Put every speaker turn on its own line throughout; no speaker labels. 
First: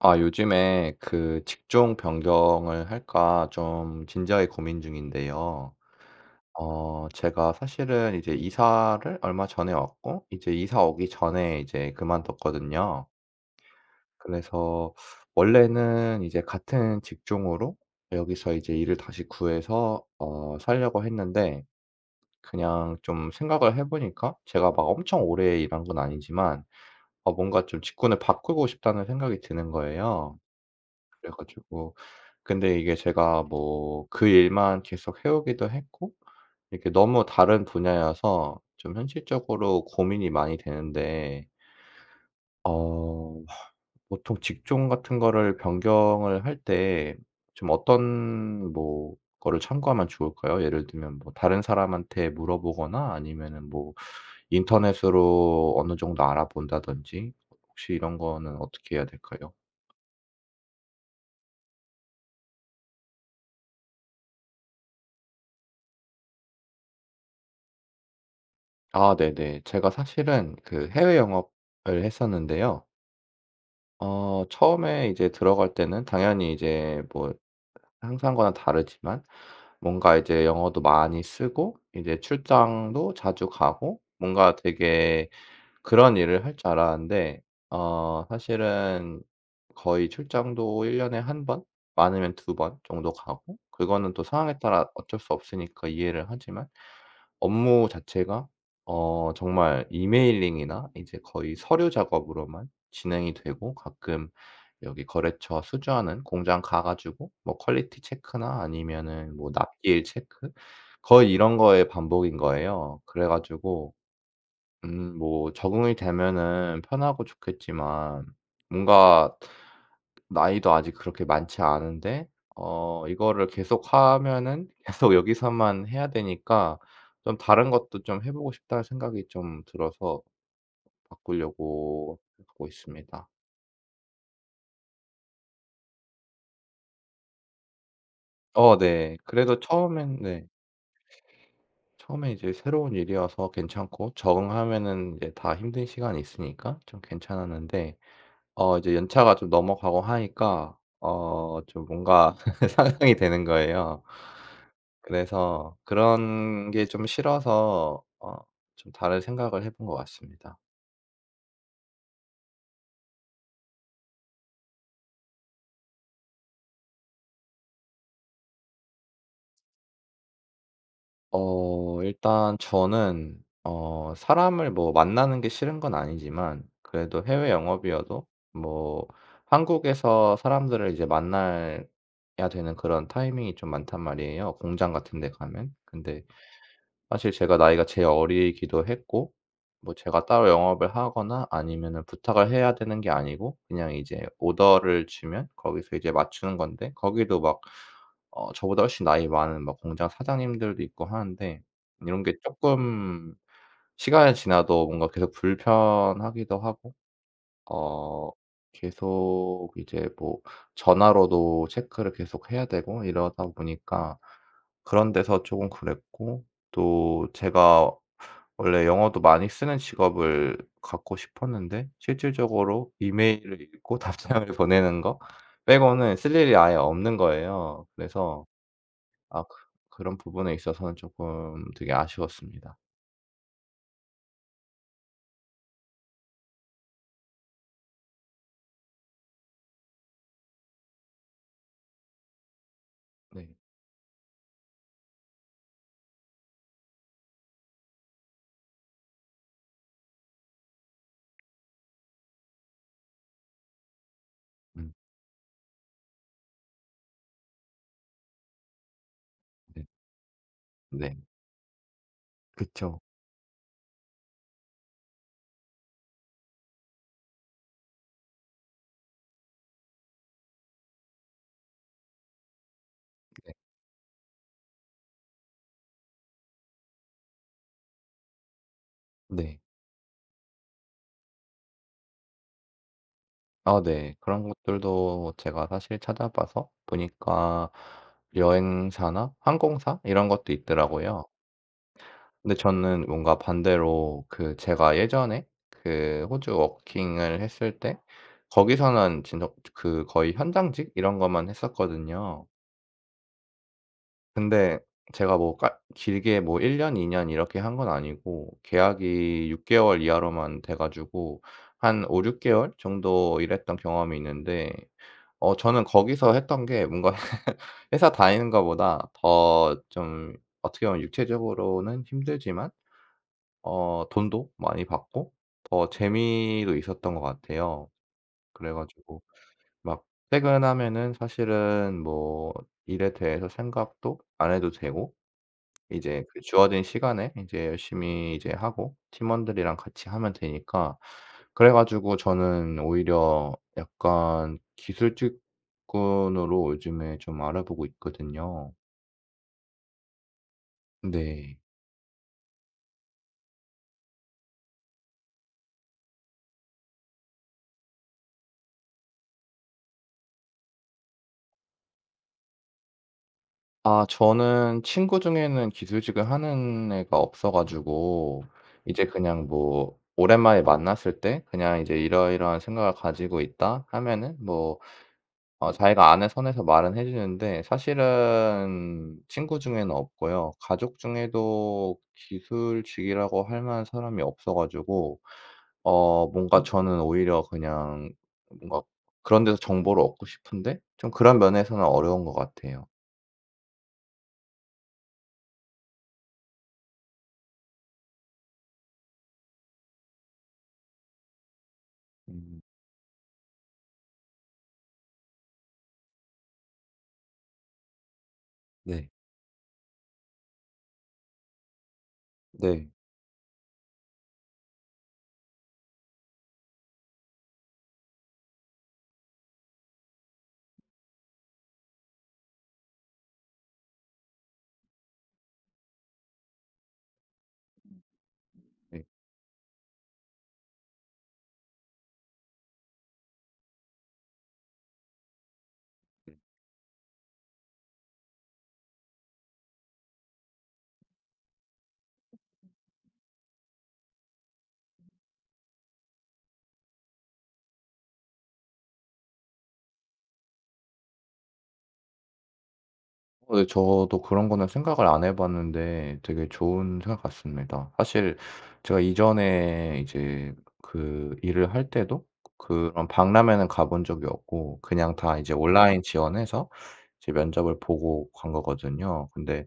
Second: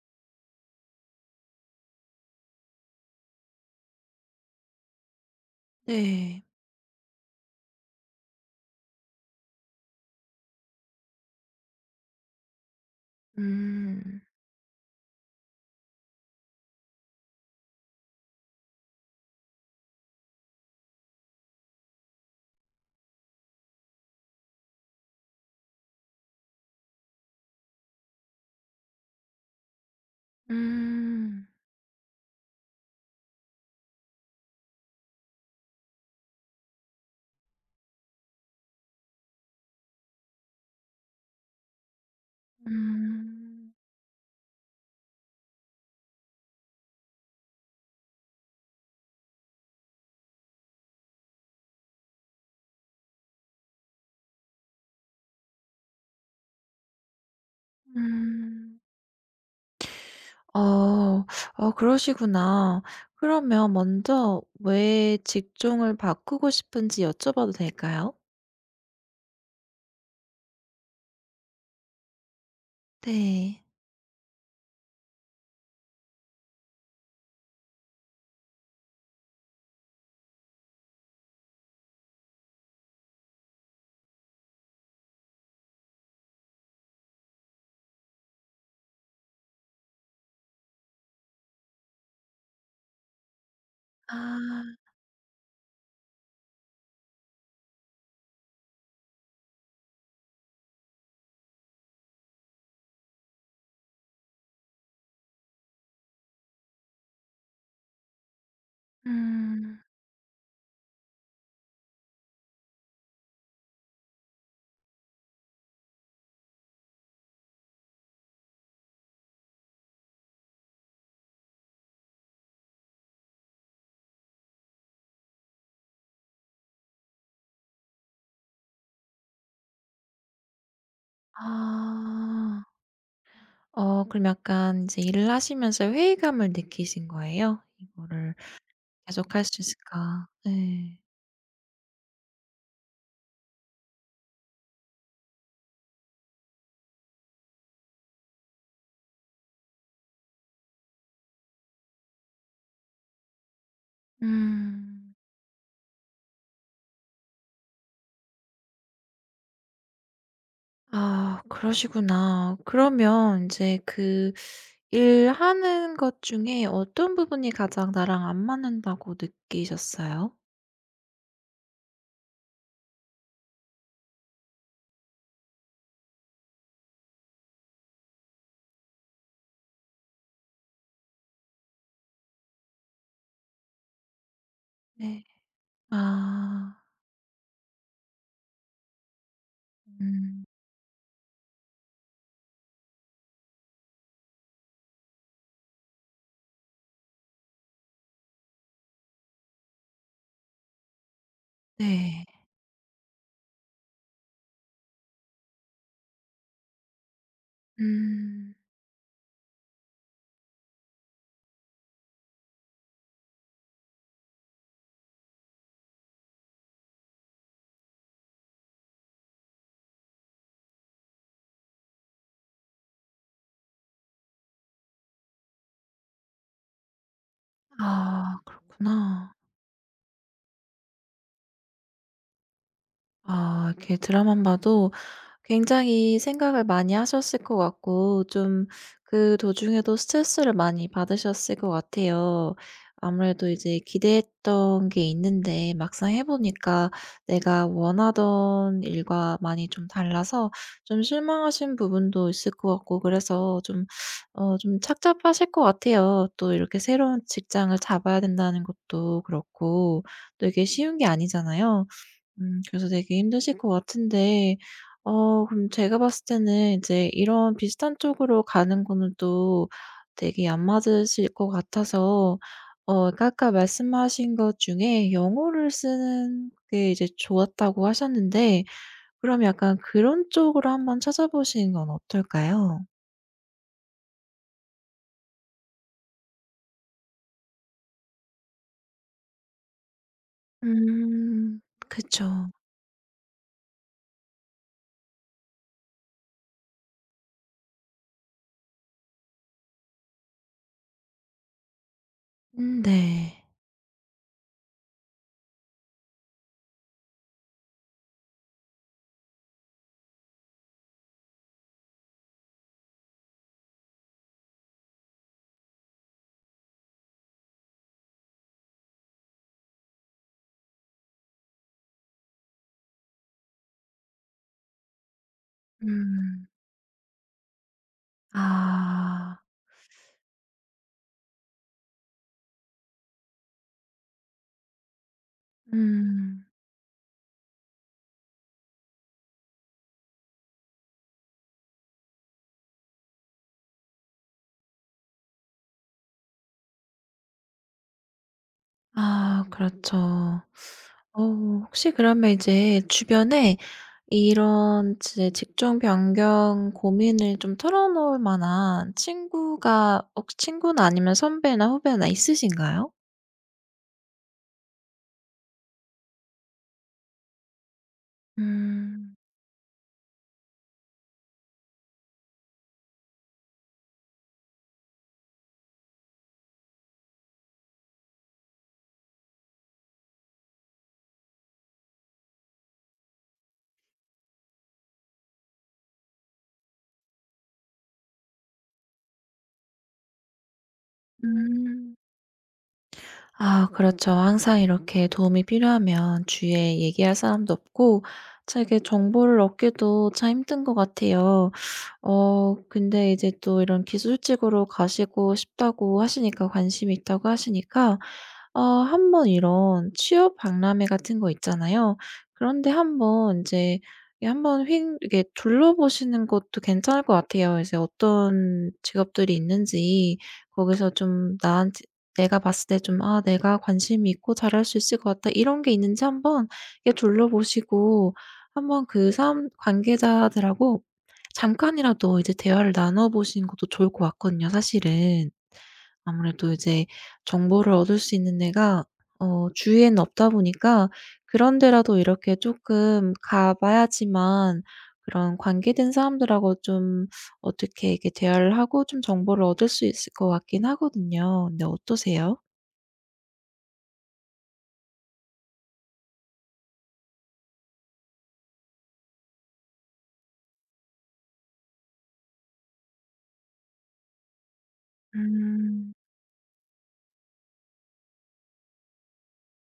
아, 요즘에 그 직종 변경을 할까 좀 진지하게 고민 중인데요.
네.
제가 사실은 이제 이사를 얼마 전에 왔고, 이제 이사 오기 전에 이제 그만뒀거든요.
음.
그래서 원래는 이제 같은 직종으로 여기서 이제 일을 다시 구해서 살려고 했는데, 그냥 좀 생각을 해보니까 제가 막 엄청 오래 일한 건 아니지만, 뭔가 좀 직군을 바꾸고 싶다는 생각이 드는 거예요.
음.
그래가지고, 근데 이게 제가 뭐 그 일만 계속 해 오기도 했고 이렇게 너무 다른 분야여서 좀 현실적으로 고민이 많이 되는데 어
음.
보통 직종 같은 거를 변경을 할 때 좀 어떤 뭐 거를 참고하면 좋을까요? 예를 들면 뭐 다른 사람한테 물어보거나 아니면은 뭐 인터넷으로 어느 정도 알아본다든지 혹시 이런 거는
음.
어떻게 해야 될까요?
어. 그러시구나. 그러면 먼저 왜 직종을 바꾸고 싶은지 여쭤봐도 될까요?
아 네네. 제가 사실은 그 해외 영업을 했었는데요.
네.
처음에 이제 들어갈 때는 당연히 이제 뭐 항상과는 다르지만 뭔가 이제 영어도 많이 쓰고 이제 출장도 자주 가고 뭔가 되게 그런 일을 할 줄 알았는데 사실은 거의 출장도 1 년에 한 번, 많으면 두 번 정도 가고 그거는 또 상황에
아.
따라 어쩔 수 없으니까 이해를 하지만 업무 자체가 정말 이메일링이나 이제 거의 서류 작업으로만 진행이 되고, 가끔 여기 거래처 수주하는 공장 가 가지고 뭐 퀄리티 체크나 아니면은 뭐
음.
납기일 체크, 거의 이런 거의 반복인 거예요. 그래 가지고 뭐 적응이 되면은 편하고 좋겠지만, 뭔가 나이도 아직 그렇게 많지 않은데 이거를 계속하면은 계속 여기서만 해야 되니까 좀 '다른 것도 좀 해 보고 싶다.'는 생각이 좀 들어서 바꾸려고
아.
하고 있습니다.
그럼 약간 이제 일을 하시면서 회의감을 느끼신 거예요? '이거를
네.
계속할
그래도
수
처음엔
있을까?'
네.
네.
처음에 이제 새로운 일이어서 괜찮고, 적응하면은 이제 다 힘든 시간이 있으니까 좀 괜찮았는데 이제 연차가 좀 넘어가고 하니까 좀 뭔가 상상이 되는 거예요.
음.
그래서 그런 게 좀 싫어서 좀 다른 생각을 해본 것 같습니다.
아 그러시구나. 그러면 이제 그 일하는 것 중에 어떤 부분이 가장 나랑 안 맞는다고 느끼셨어요?
일단 저는 사람을 뭐 만나는 게 싫은 건 아니지만 그래도 해외 영업이어도 뭐 한국에서 사람들을 이제 만나야 되는 그런 타이밍이 좀 많단 말이에요, 공장 같은
네.
데 가면. 근데
아.
사실 제가 나이가 제일 어리기도 했고, 뭐 제가
음.
따로 영업을 하거나 아니면은 부탁을 해야 되는 게 아니고 그냥 이제 오더를 주면 거기서 이제 맞추는 건데, 거기도 막 저보다 훨씬 나이 많은 막 공장 사장님들도 있고 하는데 이런
네.
게 조금 시간이 지나도 뭔가 계속 불편하기도 하고 어
음.
계속 이제 뭐 전화로도 체크를 계속 해야 되고 이러다 보니까 그런 데서 조금 그랬고, 또 제가 원래 영어도 많이 쓰는 직업을 갖고 싶었는데 실질적으로 이메일을 읽고 답장을 보내는 거 빼고는 쓸 일이 아예 없는 거예요.
아
그래서
그렇구나.
아 그 그런 부분에 있어서는 조금 되게 아쉬웠습니다.
아, 이렇게 드라마만 봐도 굉장히 생각을 많이 하셨을 것 같고, 좀 그 도중에도 스트레스를 많이 받으셨을 것 같아요.
네.
아무래도 이제 기대했던 게 있는데 막상 해 보니까 내가 원하던 일과 많이 좀 달라서, 좀 실망하신 부분도 있을 것 같고, 그래서 좀
음.
착잡하실 것 같아요. 또 이렇게 새로운 직장을 잡아야 된다는 것도
네.
그렇고, 또 이게 쉬운 게
네.
아니잖아요. 그래서
그쵸.
되게 힘드실 것 같은데, 그럼 제가 봤을 때는 이제 이런 비슷한 쪽으로 가는 거는 또 되게 안 맞으실 것 같아서, 그러니까 아까
네.
말씀하신 것 중에 영어를 쓰는 게 이제 좋았다고 하셨는데, 그럼
네.
약간 그런 쪽으로 한번 찾아보시는 건 어떨까요?
아 네. 그런 것들도 제가 사실 찾아봐서 보니까 여행사나 항공사 이런 것도 있더라고요.
음, 그쵸.
근데 저는 뭔가 반대로 그 제가 예전에 그 호주 워킹을 했을 때, 거기서는 진짜 그 거의 현장직 이런 것만 했었거든요.
음, 네.
근데 제가 뭐 깔 길게 뭐 1 년, 2년 이렇게 한 건 아니고 계약이 6 개월 이하로만 돼 가지고 한 5-6 개월 정도 일했던 경험이 있는데, 저는 거기서 했던 게 뭔가 회사 다니는 거보다 더 좀, 어떻게 보면 육체적으로는 힘들지만 돈도 많이 받고 더
음.
재미도 있었던 것 같아요. 그래 가지고
아.
막 퇴근하면은 사실은 뭐 일에 대해서 생각도 안 해도 되고, 이제 그
음.
주어진 시간에 이제 열심히 이제 하고 팀원들이랑 같이 하면 되니까, 그래 가지고 저는 오히려 약간 기술 직군으로 요즘에 좀 알아보고 있거든요.
아 그렇죠. 어
네.
혹시 그러면 이제 주변에 이런 지 직종 변경 고민을 좀 털어놓을 만한 친구가, 혹시 친구나 아니면 선배나 후배나 있으신가요?
아 저는 친구 중에는 기술직을 하는 애가 없어 가지고 이제
음.
그냥 뭐 오랜만에 만났을 때 그냥 이제 "이러이러한 생각을 가지고 있다." 하면은 뭐 자기가 아는 선에서 말은 해 주는데 사실은 친구 중에는 없고요. 가족 중에도 기술직이라고 할 만한 사람이 없어 가지고 뭔가 저는 오히려 그냥 뭔가 그런 데서 정보를 얻고 싶은데 좀 그런 면에서는
음.
어려운 것 같아요.
아 그렇죠. 항상 이렇게 도움이 필요하면 주위에 얘기할 사람도 없고, 자기 정보를 얻기도 참 힘든 것 같아요.
음.
근데 이제 또 이런 기술직으로 가시고 싶다고 하시니까, 관심이 있다고 하시니까
네.
한번 이런 취업 박람회 같은 거 있잖아요. 그런데
네.
한번 이제, 예, 한번 휙 이렇게 둘러보시는 것도 괜찮을 것 같아요. 이제 어떤 직업들이 있는지, 거기서 좀 나한테, 내가 봤을 때 좀 '아, 내가 관심이 있고 잘할 수 있을 것 같다.' 이런 게 있는지 한번 이렇게 둘러보시고, 한번 그 사람 관계자들하고 잠깐이라도 이제 대화를 나눠 보시는 것도 좋을 것 같거든요, 사실은. 아무래도 이제 정보를 얻을 수 있는 데가 주위에는 없다 보니까, 그런 데라도 이렇게 조금 가 봐야지만 그런 관계된 사람들하고 좀 어떻게 이렇게 대화를 하고 좀 정보를 얻을 수 있을 것 같긴 하거든요. 근데 어떠세요?
네. 저도 그런 거는 생각을 안 해 봤는데 되게 좋은 생각 같습니다. 사실 제가 이전에 이제 그 일을 할 때도 그런 박람회는 가본 적이 없고 그냥 다 이제
음.
온라인 지원해서 이제 면접을 보고 간 거거든요. 근데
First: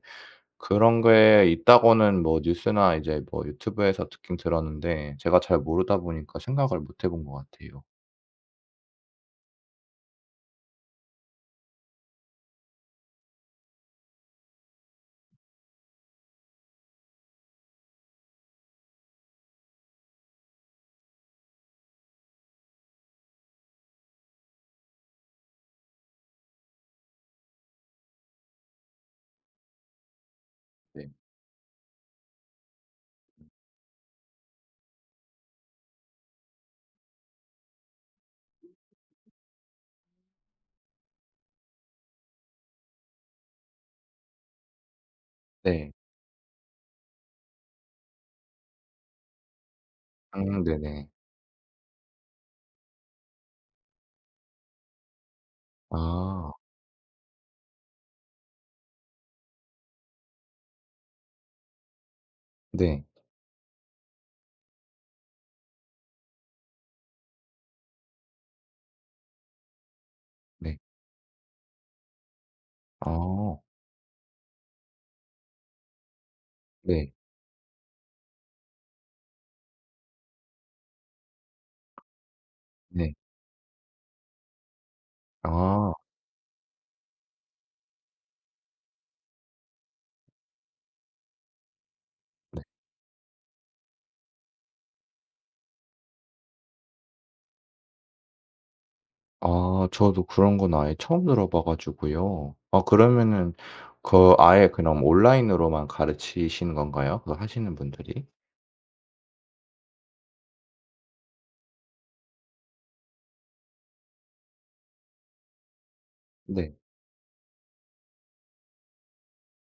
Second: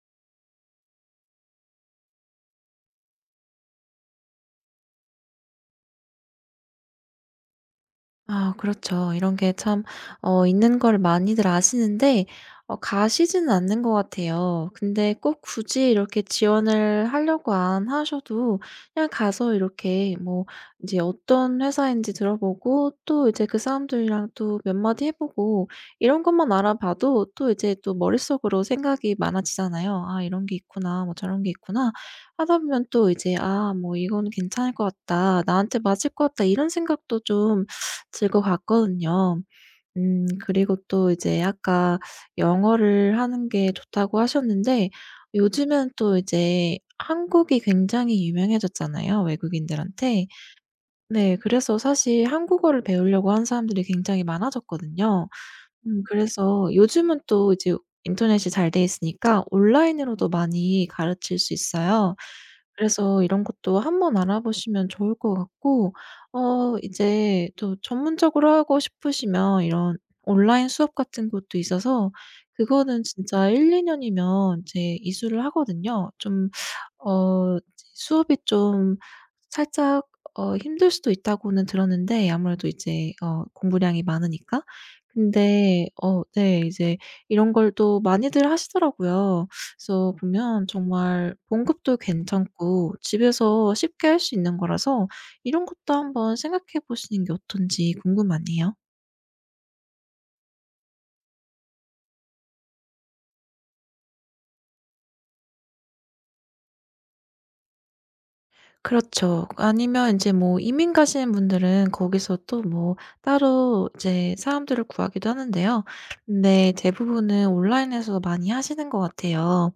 그런 게 있다고는 뭐 뉴스나 이제 뭐 유튜브에서 듣긴 들었는데 제가 잘 모르다 보니까 생각을 못 해본 것 같아요.
아 그렇죠. 이런 게 참 있는 걸 많이들 아시는데, 가시지는 않는 것 같아요. 근데 꼭 굳이 이렇게 지원을 하려고 안 하셔도, 그냥 가서 이렇게 뭐 이제 어떤 회사인지 들어보고, 또 이제 그 사람들이랑 또 몇 마디 해 보고, 이런 것만 알아봐도 또 이제 또 머릿속으로 생각이 많아지잖아요. '아, 이런 게 있구나.
네.
뭐 저런 게 있구나.' 하다 보면 또 이제 '아, 뭐 이건 괜찮을 것 같다. 나한테 맞을 것 같다.' 이런 생각도 좀 질 것 같거든요. 그리고 또 이제 아까 영어를 하는 게 좋다고 하셨는데, 요즘은
네.
또 이제 한국이 굉장히 유명해졌잖아요, 외국인들한테.
네네.
네, 그래서 사실 한국어를 배우려고 하는 사람들이 굉장히 많아졌거든요.
아.
그래서 요즘은 또 이제 인터넷이 잘 돼 있으니까 온라인으로도 많이 가르칠 수 있어요.
네.
그래서 이런 것도 한번 알아보시면 좋을 것 같고, 이제 또 전문적으로 하고 싶으시면 이런 온라인
네.
수업 같은 것도 있어서, 그거는 진짜
아.
1-2 년이면 이제 이수를 하거든요. 좀
네.
어 수업이 좀 살짝 힘들 수도 있다고는 들었는데, 아무래도 이제
네.
공부량이 많으니까. 근데
아
네, 이제 이런 걸 또 많이들 하시더라고요. 그래서 보면 정말 봉급도
네.
괜찮고 집에서 쉽게 할 수 있는 거라서 이런 것도 한번 생각해 보시는 게 어떤지 궁금하네요.
아 저도 그런 건 아예 처음 들어봐 가지고요. 아 그러면은 그 아예 그냥 온라인으로만 가르치시는 건가요? 그 하시는 분들이?
그렇죠. 아니면 인제 뭐 이민 가시는 분들은 거기서 또 뭐 따로 이제 사람들을 구하기도 하는데요. 근데
네.
대부분은 온라인에서 많이 하시는 것 같아요.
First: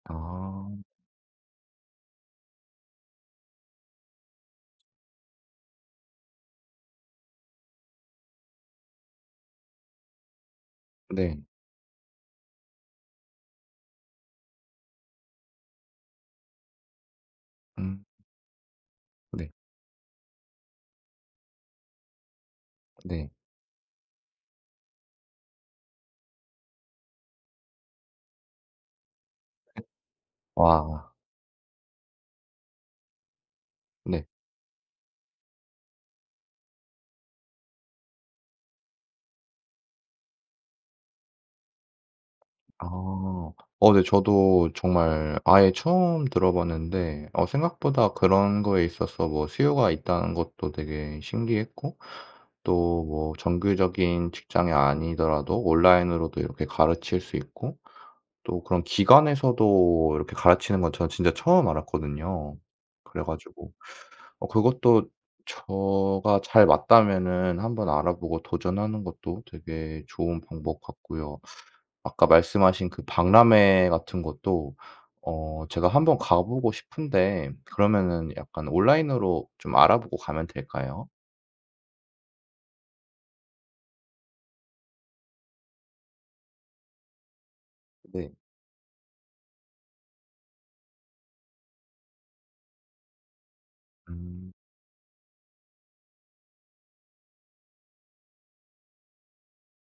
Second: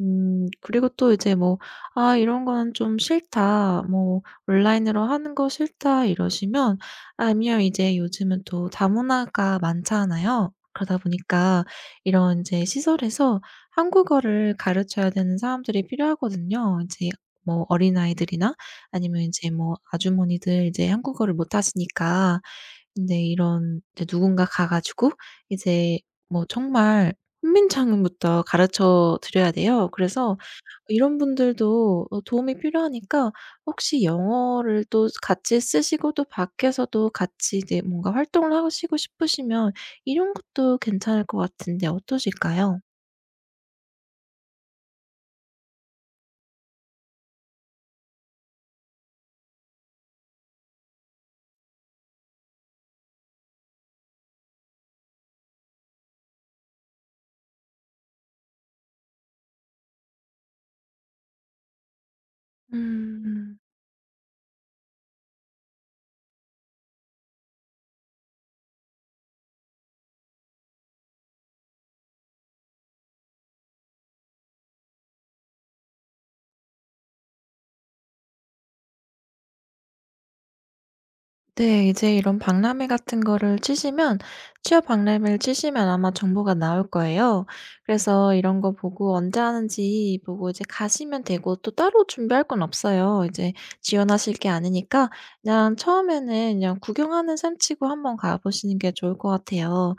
아
그리고 또 이제 뭐 '아, 이런 거는 좀 싫다. 뭐 온라인으로 하는 거 싫다.' 이러시면, 아니면 이제 요즘은 또 다문화가 많잖아요. 그러다
네.
보니까 이런 이제 시설에서 한국어를 가르쳐야 되는 사람들이 필요하거든요. 이제 뭐
음
어린아이들이나, 아니면 이제
네.
뭐 아주머니들 이제 한국어를 못 하시니까. 근데
네.
이런 이제 누군가 가 가지고 이제 뭐 정말 훈민창음부터 가르쳐 드려야 돼요. 그래서
와
이런 분들도 도움이 필요하니까, 혹시
네.
영어를 또 같이 쓰시고 또 밖에서도 같이 이제 뭔가 활동을 하시고 싶으시면 이런 것도 괜찮을 것 같은데, 어떠실까요?
아. 네 저도 정말 아예 처음 들어봤는데 생각보다 그런 거에 있어서 뭐 수요가 있다는 것도 되게 신기했고, 또 뭐 정규적인 직장이 아니더라도 온라인으로도 이렇게 가르칠 수 있고 또 그런 기관에서도 이렇게 가르치는 건 저는 진짜 처음 알았거든요. 그래
음.
가지고 그것도 저가 잘 맞다면은 한번 알아보고 도전하는 것도 되게 좋은 방법 같고요. 아까 말씀하신 그 박람회 같은 것도 제가 한번 가 보고 싶은데, 그러면은 약간 온라인으로 좀 알아보고 가면 될까요?
네. 이제 이런 박람회 같은 거를 치시면, 취업 박람회를 치시면 아마 정보가 나올 거예요.
네.
그래서 이런 거 보고 언제 하는지 보고 이제 가시면 되고, 또 따로 준비할 건 없어요. 이제 지원하실 게
음.
아니니까 그냥 처음에는 그냥 구경하는 셈치고 한번 가 보시는 게 좋을 것 같아요.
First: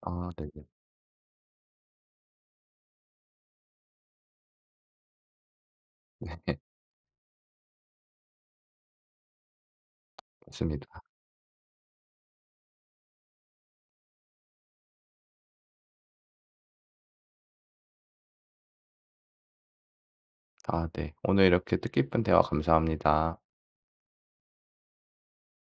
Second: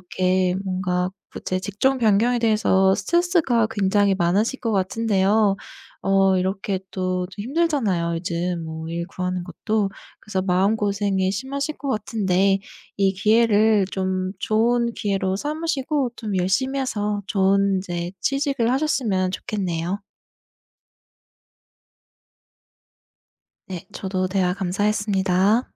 아 네네.
뭔가 제 직종 변경에 대해서 스트레스가 굉장히 많으실 것 같은데요. 이렇게 또좀 힘들잖아요, 요즘 뭐 일 구하는 것도. 그래서
맞습니다.
마음고생이 심하실 것 같은데, 이 기회를 좀 좋은 기회로 삼으시고 좀 열심히 해서 좋은 이제 취직을 하셨으면 좋겠네요.
아 네. 오늘 이렇게 뜻깊은 대화 감사합니다.
네. 저도 대화 감사했습니다.